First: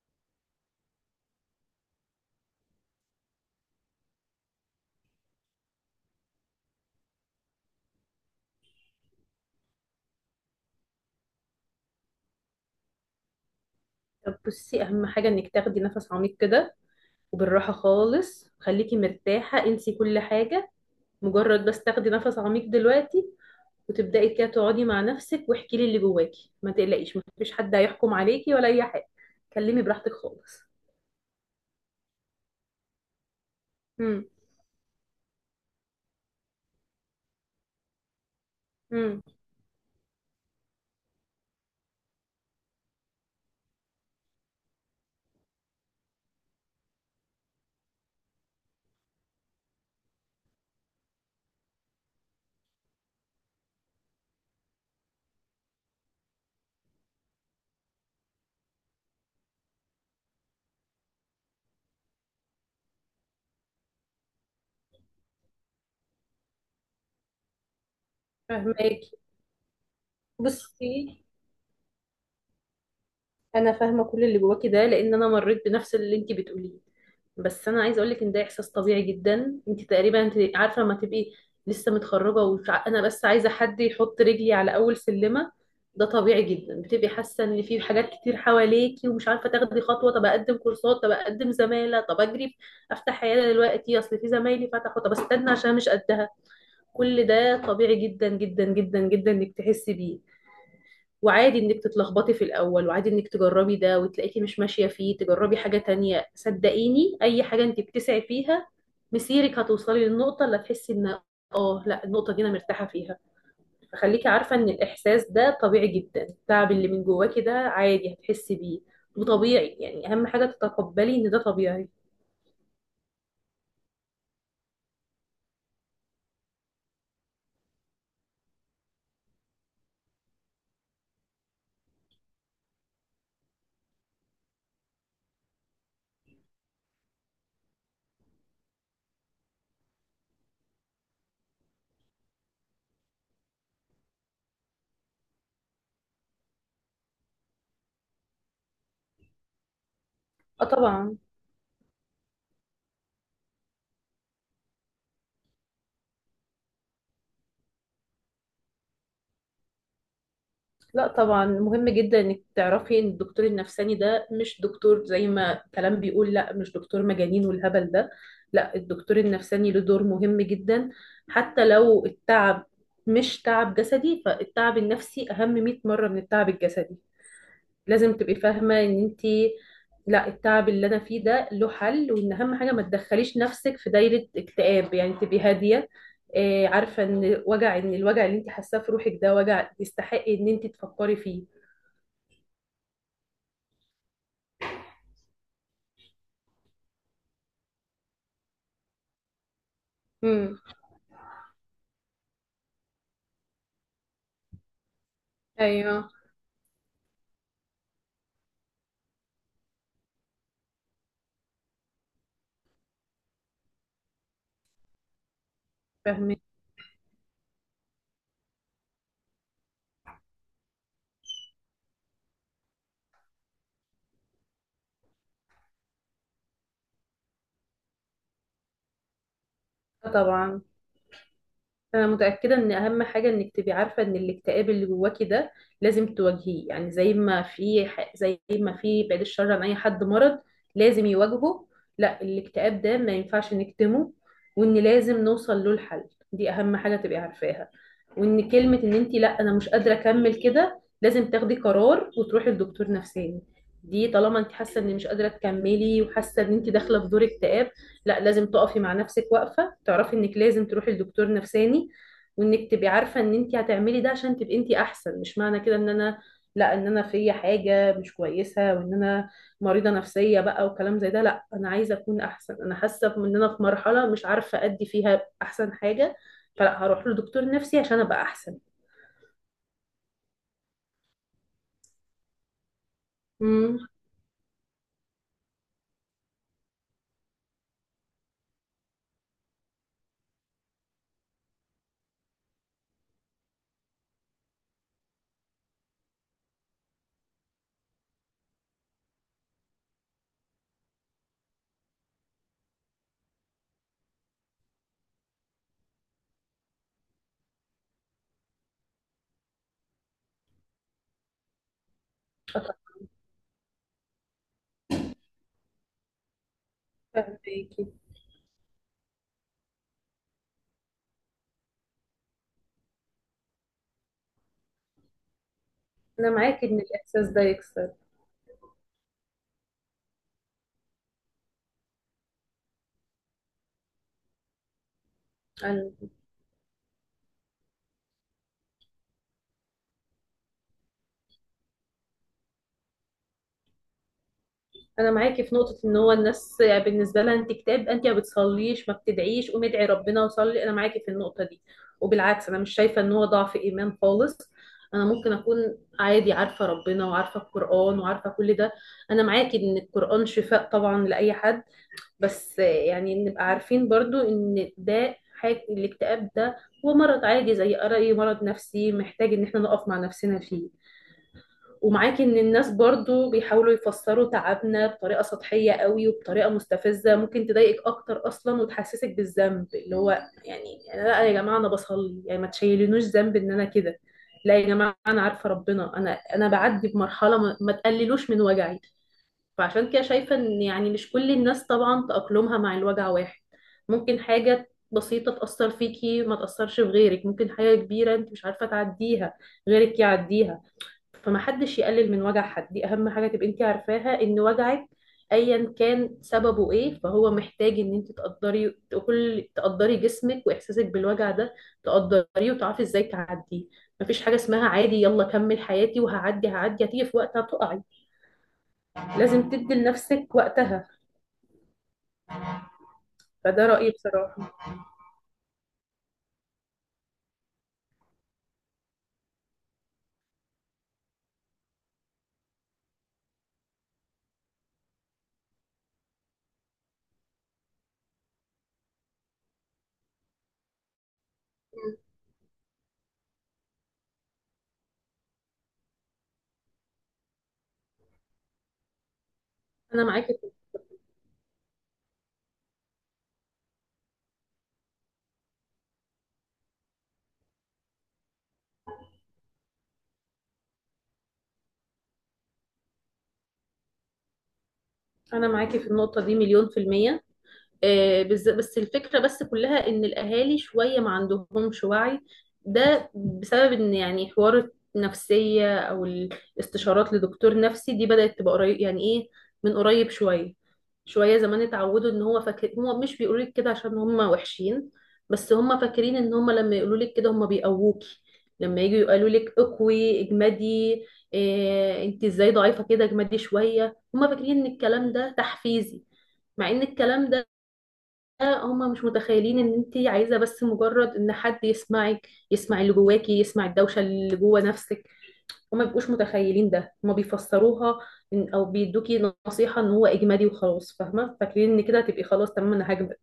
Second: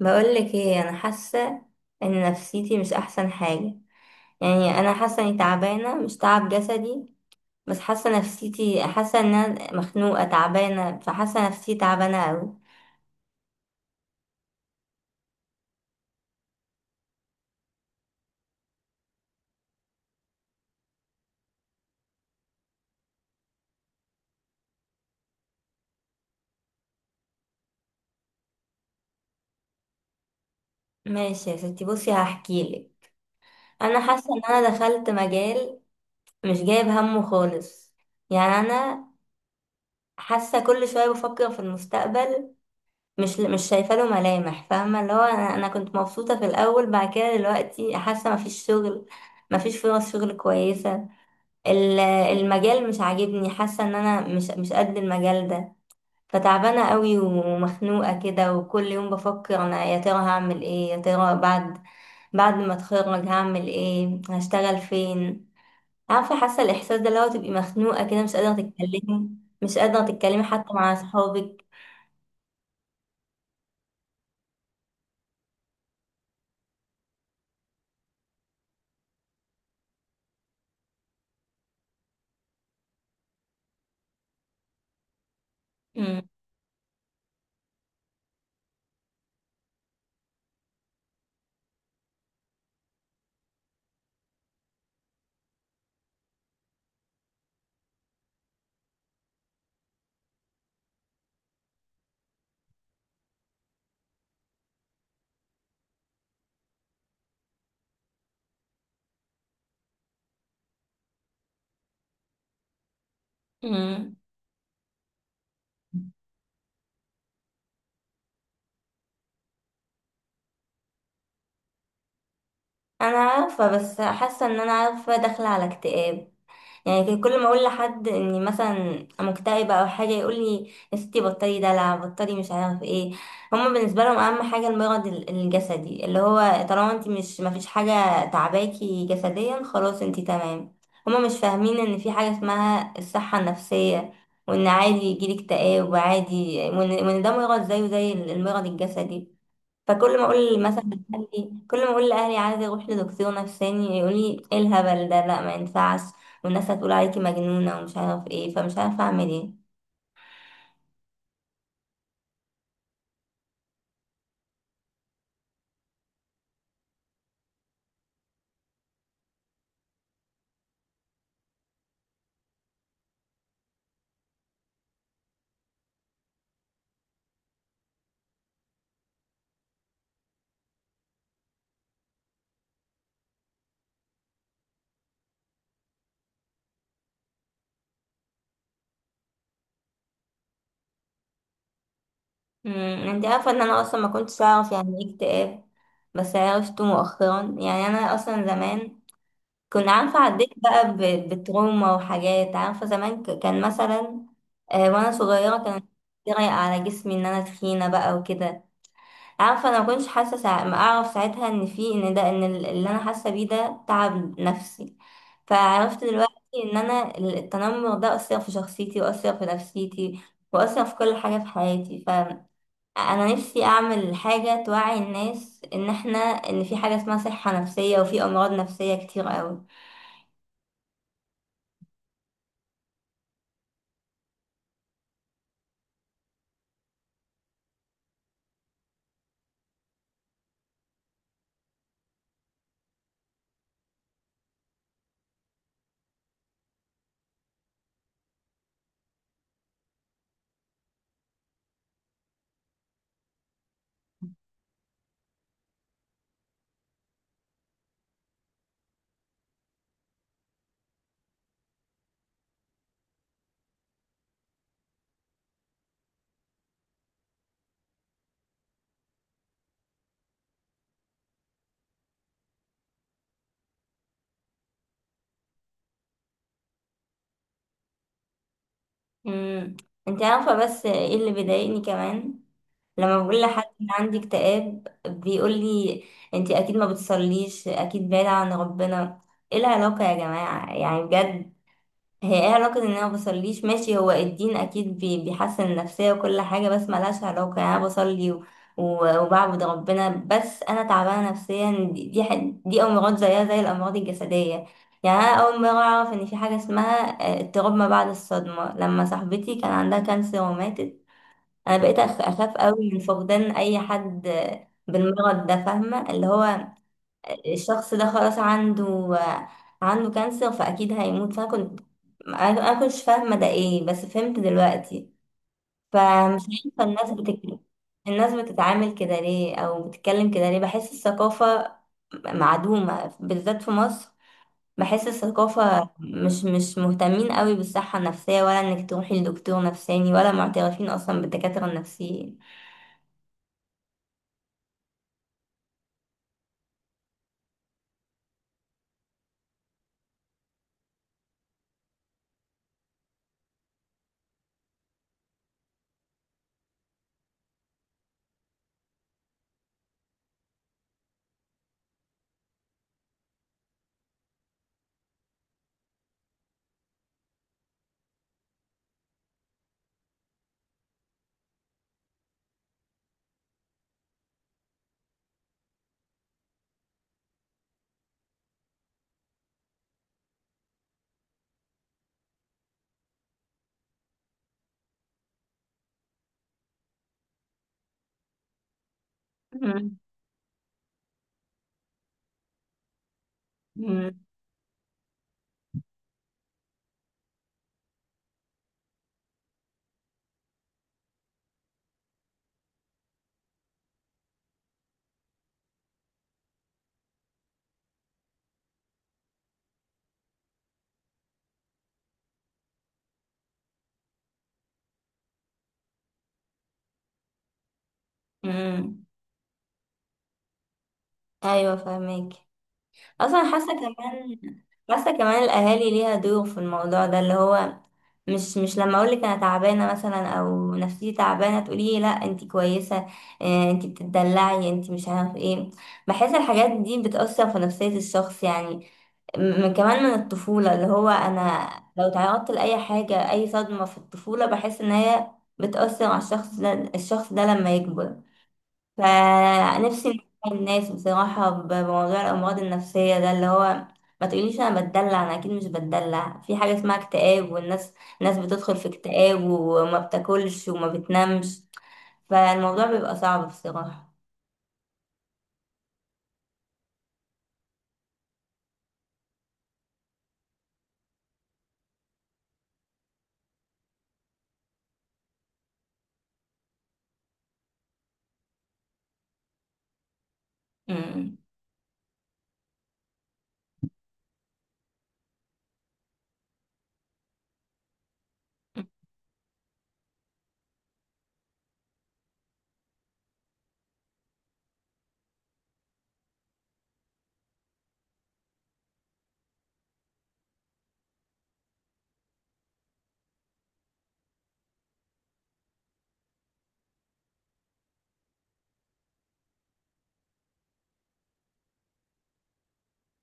بقولك ايه، انا حاسه ان نفسيتي مش احسن حاجه. يعني انا حاسه اني تعبانه مش تعب جسدي، بس حاسه نفسيتي، حاسه ان انا مخنوقه تعبانه، فحاسه نفسيتي تعبانه قوي. طب بصي، اهم حاجه انك تاخدي نفس عميق كده، وبالراحه خالص، خليكي مرتاحه، انسي كل حاجه، مجرد بس تاخدي نفس عميق دلوقتي، وتبداي كده تقعدي مع نفسك واحكي لي اللي جواكي. ما تقلقيش، ما فيش حد هيحكم عليكي ولا اي حاجه. كلمي براحتك خالص. ماشي يا ستي، بصي هحكيلك. انا امم. حاسه ان انا دخلت مجال مش جايب همه خالص. يعني انا امم. حاسه كل شويه بفكر في المستقبل، مش شايفه له ملامح، فاهمه اللي هو انا كنت مبسوطه في الاول، بعد كده دلوقتي حاسه مفيش شغل، مفيش فرص شغل كويسة. المجال مش عاجبني، حاسة ان انا مش قد المجال ده، فتعبانة قوي ومخنوقة كده، وكل يوم بفكر، انا يا ترى هعمل ايه؟ يا ترى بعد ما اتخرج هعمل ايه؟ هشتغل فين؟ عارفة حاسة الاحساس ده، اللي هو تبقي مخنوقة كده، فهماكي. مش قادرة تتكلمي حتى بصي، مع اصحابك. انا فاهمه كل اللي جواكي ده، لان انا مريت بنفس اللي انت بتقوليه. بس انا عايزه اقول لك ان ده احساس طبيعي جدا. انت تقريبا انت عارفه لما تبقي لسه متخرجه، وانا بس عايزه حد يحط رجلي على اول سلمه. ده م- طبيعي جدا، بتبقي حاسه ان في حاجات كتير حواليكي ومش عارفه تاخدي خطوه. طب اقدم كورسات، طب اقدم زماله، طب اجري افتح عياده دلوقتي، اصل في زمايلي فتحوا، طب استنى عشان مش قدها. كل ده طبيعي جدا جدا جدا جدا انك تحسي بيه. وعادي انك تتلخبطي في الاول، وعادي انك تجربي ده وتلاقيكي مش ماشيه فيه تجربي حاجه تانية. صدقيني اي حاجه انت بتسعي فيها، مسيرك هتوصلي للنقطه اللي هتحسي ان اه لا، النقطه دي انا مرتاحه فيها. م. فخليكي عارفه ان الاحساس ده طبيعي جدا. التعب اللي من جواكي ده عادي هتحسي بيه وطبيعي. يعني اهم حاجه تتقبلي ان ده طبيعي. انا عارفة، بس حاسة ان انا عارفة داخلة على اكتئاب. يعني كان كل ما اقول لحد اني مثلا مكتئبه او حاجه، يقول لي يا ستي بطلي دلع، بطلي مش عارف ايه. هما بالنسبه لهم اهم حاجه المرض الجسدي، اللي هو طالما انت مش مفيش حاجه تعباكي جسديا، خلاص انت تمام. هما مش فاهمين ان في حاجه اسمها الصحه النفسيه، وان عادي يجيلك اكتئاب وعادي، وإن ده مرض زيه زي المرض الجسدي. فكل ما اقول اه مثلا طبعا. لاهلي، كل ما اقول لاهلي عايزه اروح لدكتور نفساني، يقول لي ايه الهبل ده؟ لا، ما ينفعش، والناس هتقول عليكي مجنونه ومش عارف ايه. فمش عارفه اعمل ايه. لا طبعا، مهم جدا انك تعرفي ان الدكتور النفساني ده مش دكتور زي ما كلام بيقول. لا، مش دكتور مجانين والهبل ده. لا، الدكتور النفساني له دور مهم جدا. حتى لو التعب مش تعب جسدي، فالتعب النفسي اهم 100 مرة من التعب الجسدي. لازم تبقي فاهمة ان انت، لا، التعب اللي انا فيه ده له حل، وان اهم حاجة ما تدخليش نفسك في دايرة اكتئاب، يعني تبقي هادية. آه، عارفة ان وجع، ان الوجع اللي انت حاساه في روحك ده وجع يستحق ان انت تفكري فيه. انت عارفه ان انا اصلا ما كنتش اعرف يعني ايه اكتئاب، بس عرفته مؤخرا. يعني انا اصلا زمان كنت عارفه عديت امم. بقى بتروما وحاجات، عارفه زمان كان مثلا، وانا صغيره كان ايوه يضايق على جسمي ان انا تخينه بقى وكده. عارفه انا ما كنتش حاسه ما اعرف ساعتها ان في، ان ده، ان اللي انا حاسه بيه ده تعب نفسي، فعرفت دلوقتي فاهمك. ان انا التنمر ده اثر في شخصيتي، واثر في نفسيتي، واثر في كل حاجه في حياتي. فانا نفسي اعمل حاجه توعي الناس، ان في حاجه اسمها صحه نفسيه، وفي امراض نفسيه كتير قوي. آه، طبعا. انا متاكده ان اهم حاجه انك تبقي عارفه ان الاكتئاب اللي جواكي ده لازم تواجهيه. يعني زي ما في بعيد الشر عن اي حد مرض لازم يواجهه. لا، الاكتئاب ده ما ينفعش نكتمه، وان لازم نوصل له الحل، دي اهم حاجه تبقي عارفاها. وان كلمه ان انت لا انا مش قادره اكمل كده، لازم تاخدي قرار وتروحي لدكتور نفساني. دي طالما انت حاسه ان مش قادره تكملي، وحاسه ان انت داخله في دور اكتئاب، لا لازم تقفي مع نفسك واقفة تعرفي انك لازم تروحي لدكتور نفساني. وانك تبقي عارفة ان انت هتعملي ده عشان تبقي انت احسن، مش معنى كده ان انا، لا، ان انا في حاجة مش كويسة وان انا مريضة نفسية بقى وكلام زي ده. لا، انا عايزة اكون احسن. انا حاسة ان انا في مرحلة مش عارفة ادي فيها احسن حاجة، فلا هروح لدكتور نفسي عشان ابقى احسن. امم انت عارفه بس ايه اللي بيضايقني كمان؟ لما بقول لحد ان امم. عندي اكتئاب، بيقول لي انتي اكيد ما بتصليش، اكيد بعيدة عن ربنا. ايه العلاقة يا جماعة؟ يعني بجد، هي ايه علاقة ان انا ما بصليش؟ ماشي، هو الدين اكيد بيحسن النفسية وكل حاجة، بس ملهاش علاقة. يعني انا بصلي وبعبد ربنا، بس انا تعبانة نفسيا. دي امراض زيها زي الامراض الجسدية. يعني انا اول مرة اعرف ان في حاجة اسمها، اضطراب ما بعد الصدمة، لما صاحبتي كان عندها كانسر وماتت. انا بقيت اخاف قوي من فقدان اي حد بالمرض ده، فاهمه اللي هو فاهماكي. الشخص ده خلاص عنده كانسر، فاكيد هيموت. فانا كنت أنا كنتش فاهمه ده ايه، بس فهمت دلوقتي. انا فمش معاكي ان عارفه الناس الاحساس ده يكسر. الناس بتتعامل كده ليه، او بتتكلم كده ليه؟ بحس الثقافه معدومه بالذات في مصر. بحس الثقافة مش مهتمين قوي بالصحة النفسية، ولا انك تروحي لدكتور نفساني، ولا معترفين اصلا بالدكاترة النفسيين. انا معاكي في نقطه ان هو الناس بالنسبه لها انت كتاب، انت ما بتصليش ما بتدعيش قومي ادعي ربنا وصلي، انا معاكي في النقطه دي. وبالعكس، انا مش شايفه ان هو ضعف ايمان خالص. انا ممكن اكون عادي عارفه ربنا وعارفه القران وعارفه كل ده. انا معاكي ان القران شفاء طبعا لاي حد، بس يعني نبقى عارفين برضو ان ده حاجه، الاكتئاب ده هو مرض عادي زي اي مرض نفسي محتاج ان احنا نقف مع نفسنا فيه. ومعاكي ان الناس برضو بيحاولوا يفسروا تعبنا بطريقة سطحية قوي وبطريقة مستفزة ممكن تضايقك اكتر اصلا وتحسسك بالذنب، اللي هو يعني لا يا جماعة انا بصلي، يعني ما تشيلونوش ذنب ان انا كده. لا يا جماعة انا عارفة ربنا، انا بعدي بمرحلة، ما تقللوش من وجعي. فعشان كده شايفة ان يعني مش كل الناس طبعا تأقلمها مع الوجع واحد. مم. ممكن حاجة بسيطة تأثر فيكي ما تأثرش في غيرك، ممكن حاجة كبيرة انت مش عارفة تعديها غيرك يعديها. فما حدش يقلل من وجع حد، دي اهم حاجه تبقي انت عارفاها. ان وجعك ايا كان سببه ايه، فهو محتاج ان انت تقدري، كل تقدري جسمك واحساسك بالوجع ده، تقدريه وتعرفي ازاي تعديه. مفيش حاجه اسمها عادي يلا كمل حياتي وهعدي، هعدي هتيجي في وقتها تقعي. مم. لازم تدي لنفسك وقتها. ايوه، فاهمك. اصلا حاسه فده رايي بصراحه. كمان، الاهالي ليها دور في الموضوع ده، اللي هو مش لما اقول لك انا تعبانه مثلا، او نفسيتي تعبانه، تقولي لي لا انت كويسه، انت بتدلعي، انت مش عارف ايه. بحس الحاجات دي بتاثر في نفسيه الشخص. يعني من كمان، من الطفوله، اللي هو انا لو تعرضت لاي حاجه، اي صدمه في الطفوله، بحس ان هي بتاثر على الشخص ده، لما يكبر. انا فنفسي معاكي. نوعي الناس بصراحة بموضوع الأمراض النفسية ده، اللي هو ما تقوليش أنا بتدلع، أنا أكيد مش بتدلع. في حاجة اسمها اكتئاب، والناس، بتدخل في اكتئاب وما بتاكلش وما بتنامش، فالموضوع بيبقى صعب بصراحة. انا معاكي في النقطه دي مليون في الميه. آه، بس الفكرة بس كلها ان الاهالي شوية ما عندهمش وعي. ده بسبب ان يعني حوار النفسية او الاستشارات لدكتور نفسي دي بدأت تبقى قريب، يعني ايه، من قريب شوية. أمم. شوية زمان اتعودوا ان هو فاكر، هو مش بيقولوا لك كده عشان هم وحشين، بس هم فاكرين ان هم لما يقولوا لك كده هم بيقووكي. لما يجوا يقولوا لك اقوي اجمدي، إيه انت ازاي ضعيفة كده اجمدي شوية، هم فاكرين ان الكلام ده تحفيزي. مع ان الكلام ده، هما مش متخيلين ان انت عايزه بس مجرد ان حد يسمعك، يسمع اللي جواكي، يسمع الدوشه اللي جوا نفسك. هما مبيبقوش متخيلين ده، هما بيفسروها او بيدوكي نصيحه ان هو اجمالي وخلاص فاهمه، فاكرين ان كده هتبقي خلاص تمام انا هجمد.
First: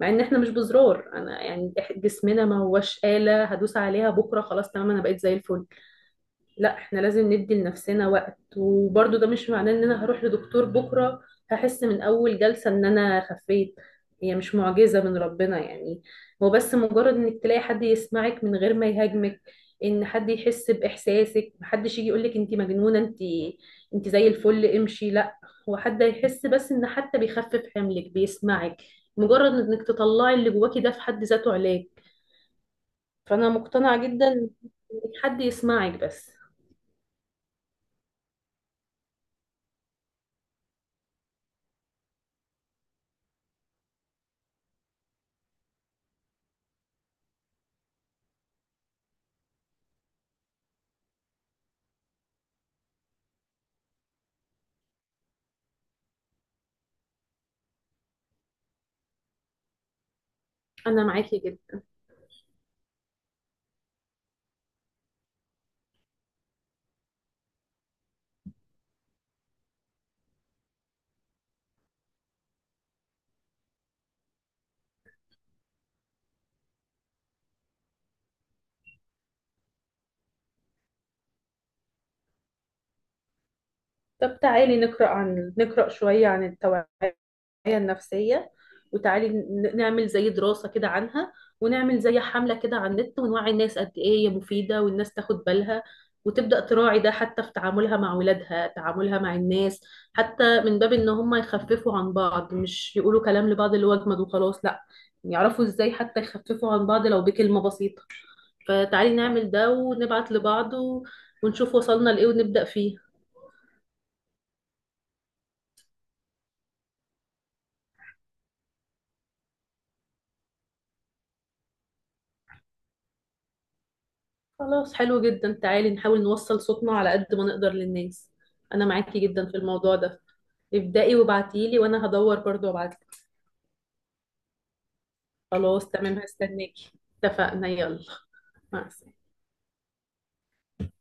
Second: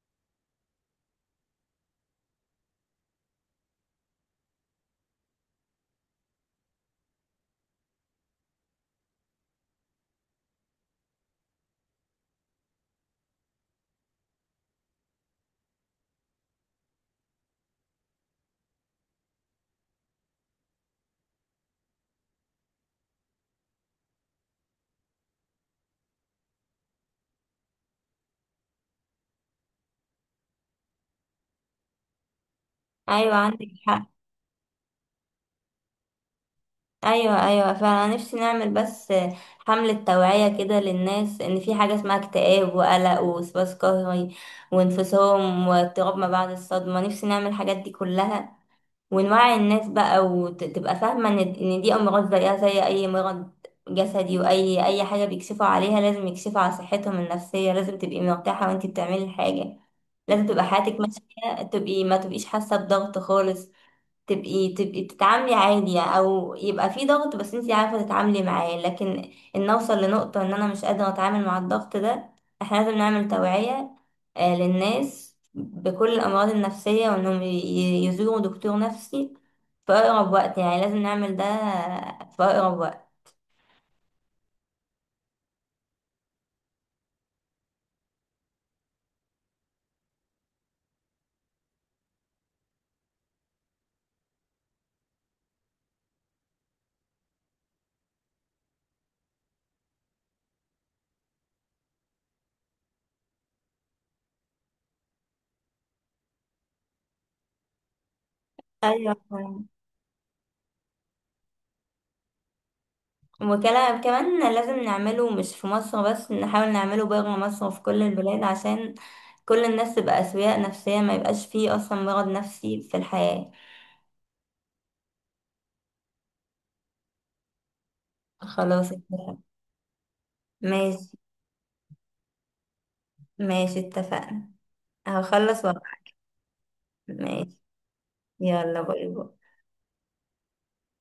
مع ان احنا مش بزرار، انا يعني جسمنا ما هوش آلة هدوس عليها بكره خلاص تمام انا بقيت زي الفل. لا، احنا لازم ندي لنفسنا وقت. وبرضو ده مش معناه ان انا هروح لدكتور بكرة هحس من اول جلسة ان انا خفيت، هي مش معجزة من ربنا يعني. هو بس مجرد انك تلاقي حد يسمعك من غير ما يهاجمك، ان حد يحس باحساسك، محدش يجي يقولك انت مجنونة، انت انت زي الفل امشي، لا. هو حد يحس بس، ان حتى بيخفف حملك بيسمعك، مجرد انك تطلعي اللي جواكي ده في حد ذاته علاج. أيوة، فانا عندك مقتنعة حق. جدا انك حد يسمعك بس. أيوة، أيوة، فأنا نفسي نعمل بس حملة توعية كده للناس، إن في حاجة اسمها اكتئاب وقلق ووسواس قهري وانفصام واضطراب ما بعد الصدمة. نفسي نعمل الحاجات دي كلها، ونوعي الناس بقى وتبقى فاهمة ان دي امراض زيها زي اي مرض جسدي. اي حاجة بيكشفوا عليها، لازم يكشفوا على صحتهم النفسية. لازم تبقي مرتاحة وانتي بتعملي الحاجة، لازم تبقى حياتك انا معاكي ماشية، جدا. ما تبقيش حاسة بضغط خالص. تبقي تتعاملي عادي، او يبقى في ضغط بس انتي عارفة تتعاملي معاه، لكن ان اوصل لنقطة ان انا مش قادرة اتعامل مع الضغط ده. احنا لازم نعمل توعية، للناس بكل الامراض النفسية، وانهم يزوروا دكتور نفسي في اقرب وقت. يعني لازم نعمل ده في اقرب وقت. طب تعالي نقرأ شوية عن التوعية النفسية. وتعالي نعمل زي دراسة كده عنها، ونعمل زي حملة كده على النت ونوعي الناس قد إيه هي مفيدة، والناس تاخد بالها وتبدأ تراعي ده حتى في تعاملها مع ولادها، تعاملها مع الناس. حتى من باب إن هم يخففوا عن بعض، مش يقولوا كلام لبعض اللي هو أجمد وخلاص لأ، يعرفوا إزاي حتى يخففوا عن بعض لو بكلمة بسيطة. ايوه، فتعالي نعمل ده ونبعت لبعض، ونشوف وصلنا لإيه ونبدأ فيه. وكلا كمان لازم نعمله، مش في مصر بس، نحاول نعمله بره مصر وفي كل البلاد، عشان كل الناس تبقى أسوياء نفسية، ما يبقاش فيه أصلا مرض نفسي في الحياة. خلاص حلو جدا، تعالي نحاول نوصل صوتنا على قد ما نقدر للناس. انا خلاص، معاكي اتفقنا. جدا في الموضوع ده. ابدأي ماشي. وابعتيلي وانا هدور برضو وابعتلك. ماشي، اتفقنا. هخلص وقت. خلاص تمام، هستناكي. ماشي. اتفقنا، يلا، يلا، مع باي السلامة. باي.